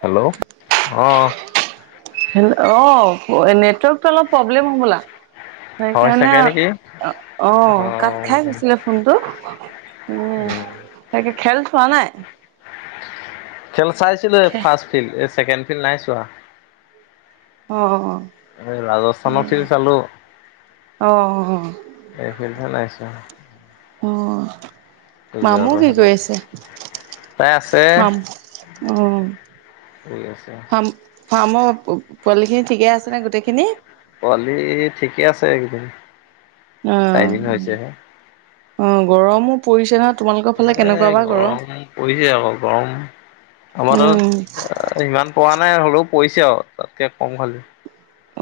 Hello অ'। Hello অ নেটৱৰ্কটো অলপ প্ৰব্লেম হ'বলা। হয় সেইকাৰণে চাগে নেকি অ', কাট অঁ খাই গৈছিলে ফোনটো এ উম তাকে খেল চোৱা নাই। খেল চাইছিলোৱেই খে ফাৰ্ষ্টফিল্ড ছেকেণ্ড ফিল্ড নাই চোৱা। অ অ এই এ ৰাজস্থানৰ ফিল্ড চালো, অ অ এই ফিল্ডখন নাই চোৱা। অ'। মামু কি গুজৰাটৰহে নাই কৰি চোৱা আছে? তাই আছে মামু, অ'। ঠিক আছে। ফাৰ্ম ফাৰ্মৰ পোৱালি খিনি ঠিকে আছে ন গোটেইখিনি পোৱালি ঠিকে আছে এইকেইদিন চাৰিদিন হৈছে হে উ গৰমো পৰিছে ন এ গৰম পৰিছে আকৌ গৰম, আমাৰ উম তাত ইমান পৰান মানে হ'লেও পৰিছে আৰু, তাতকে কম খালি।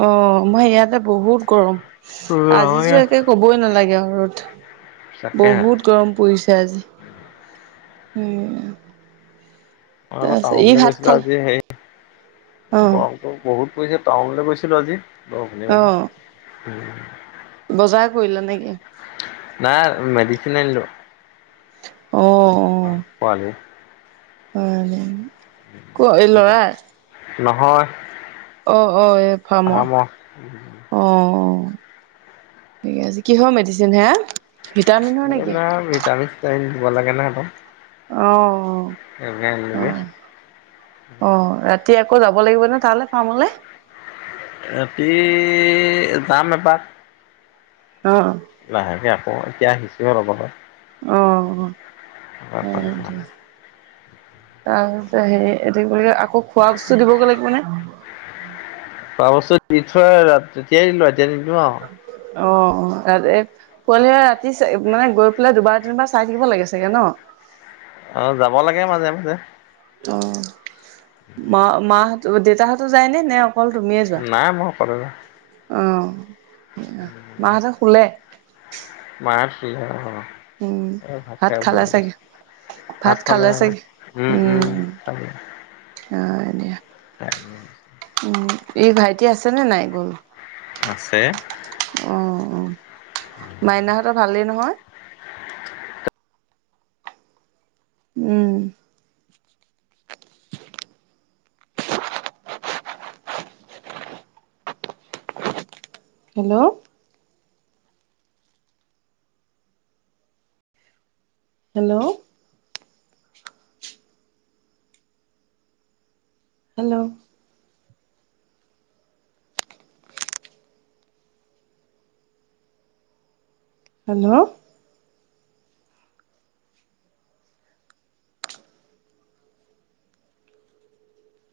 অ', মই ইয়াতে বহুত গৰম। আমাৰ আজিজো ইয়াত একে ক'বই নালাগে আৰু ৰ'দ, তাকে বহুত গৰম পৰিছে আজি। উম। মই আকৌ তাৰপিছত ই টাউনলৈ ভাত গৈছিলো খালে আজি হেৰি, অ গৰমটো বহুত কৈছে টাউনলৈ গৈছিলো আজি অ [unintelligible] উম। বজাৰ কৰিলা নে কি? নাই, মেডিচিন আনিলো। অ অ', পোৱালি। [unintelligible] ক'ৰ এই ল'ৰাই? নহয়। অ' অ', এ ফাৰ্মৰ, অ' অ'। ঠিকে আছে, কিহৰ মেডিচিন সেইয়া? এইবিলাক ভিটামিন-চিতামিন ধে ব লাগে নহয় সিহঁতক। অ' সেইবিলাক অ'। আনিলোগে। অ', অ' ৰাত জি আকৌ যাব লাগিব নে তালে ফাৰ্মলে? ৰাতি, যাম এপাক। অ লাহেকে আৰু। অ', এতিয়া আহিছো হে অলপ আগত। [inaudible] এ হেৰি, এইটো কি বুলি কয়, আকৌ খোৱা বস্তু দিবগৈ লাগিব নে? খোৱা বস্তু দি থৈ আহিলো ৰাত, তেতিয়াই দিলো ৰাত এতিয়া নিদো আও। অ' অ', ৰাত এ পোৱালিবিলাক ৰাতি চাই-মানে গৈ পেলাই দুবাৰ তিনিবাৰ চাই থাকিব লাগে চাগে ন? অঁ যাব [inaudible] অ'। ম মাহ অ', দেতাহঁতো যায় নে, নে অক নাই, মই অকলে যাওঁ। অ'। মাহঁতে শুলে। মাৰছি হঅ অ অ উম অ ভাত খাইছোঁ খালে অলপ চাগে পাছত। ভাত খালে উম উম খালে। হয় এই ভাইটি আছেনে নাই? গ'ল আছে। অ মাইনাহঁতৰ ভালেই নহয়? উম। [inaudible] হেল্ল'। হেল্ল'। হেল্ল'। হেল্ল'।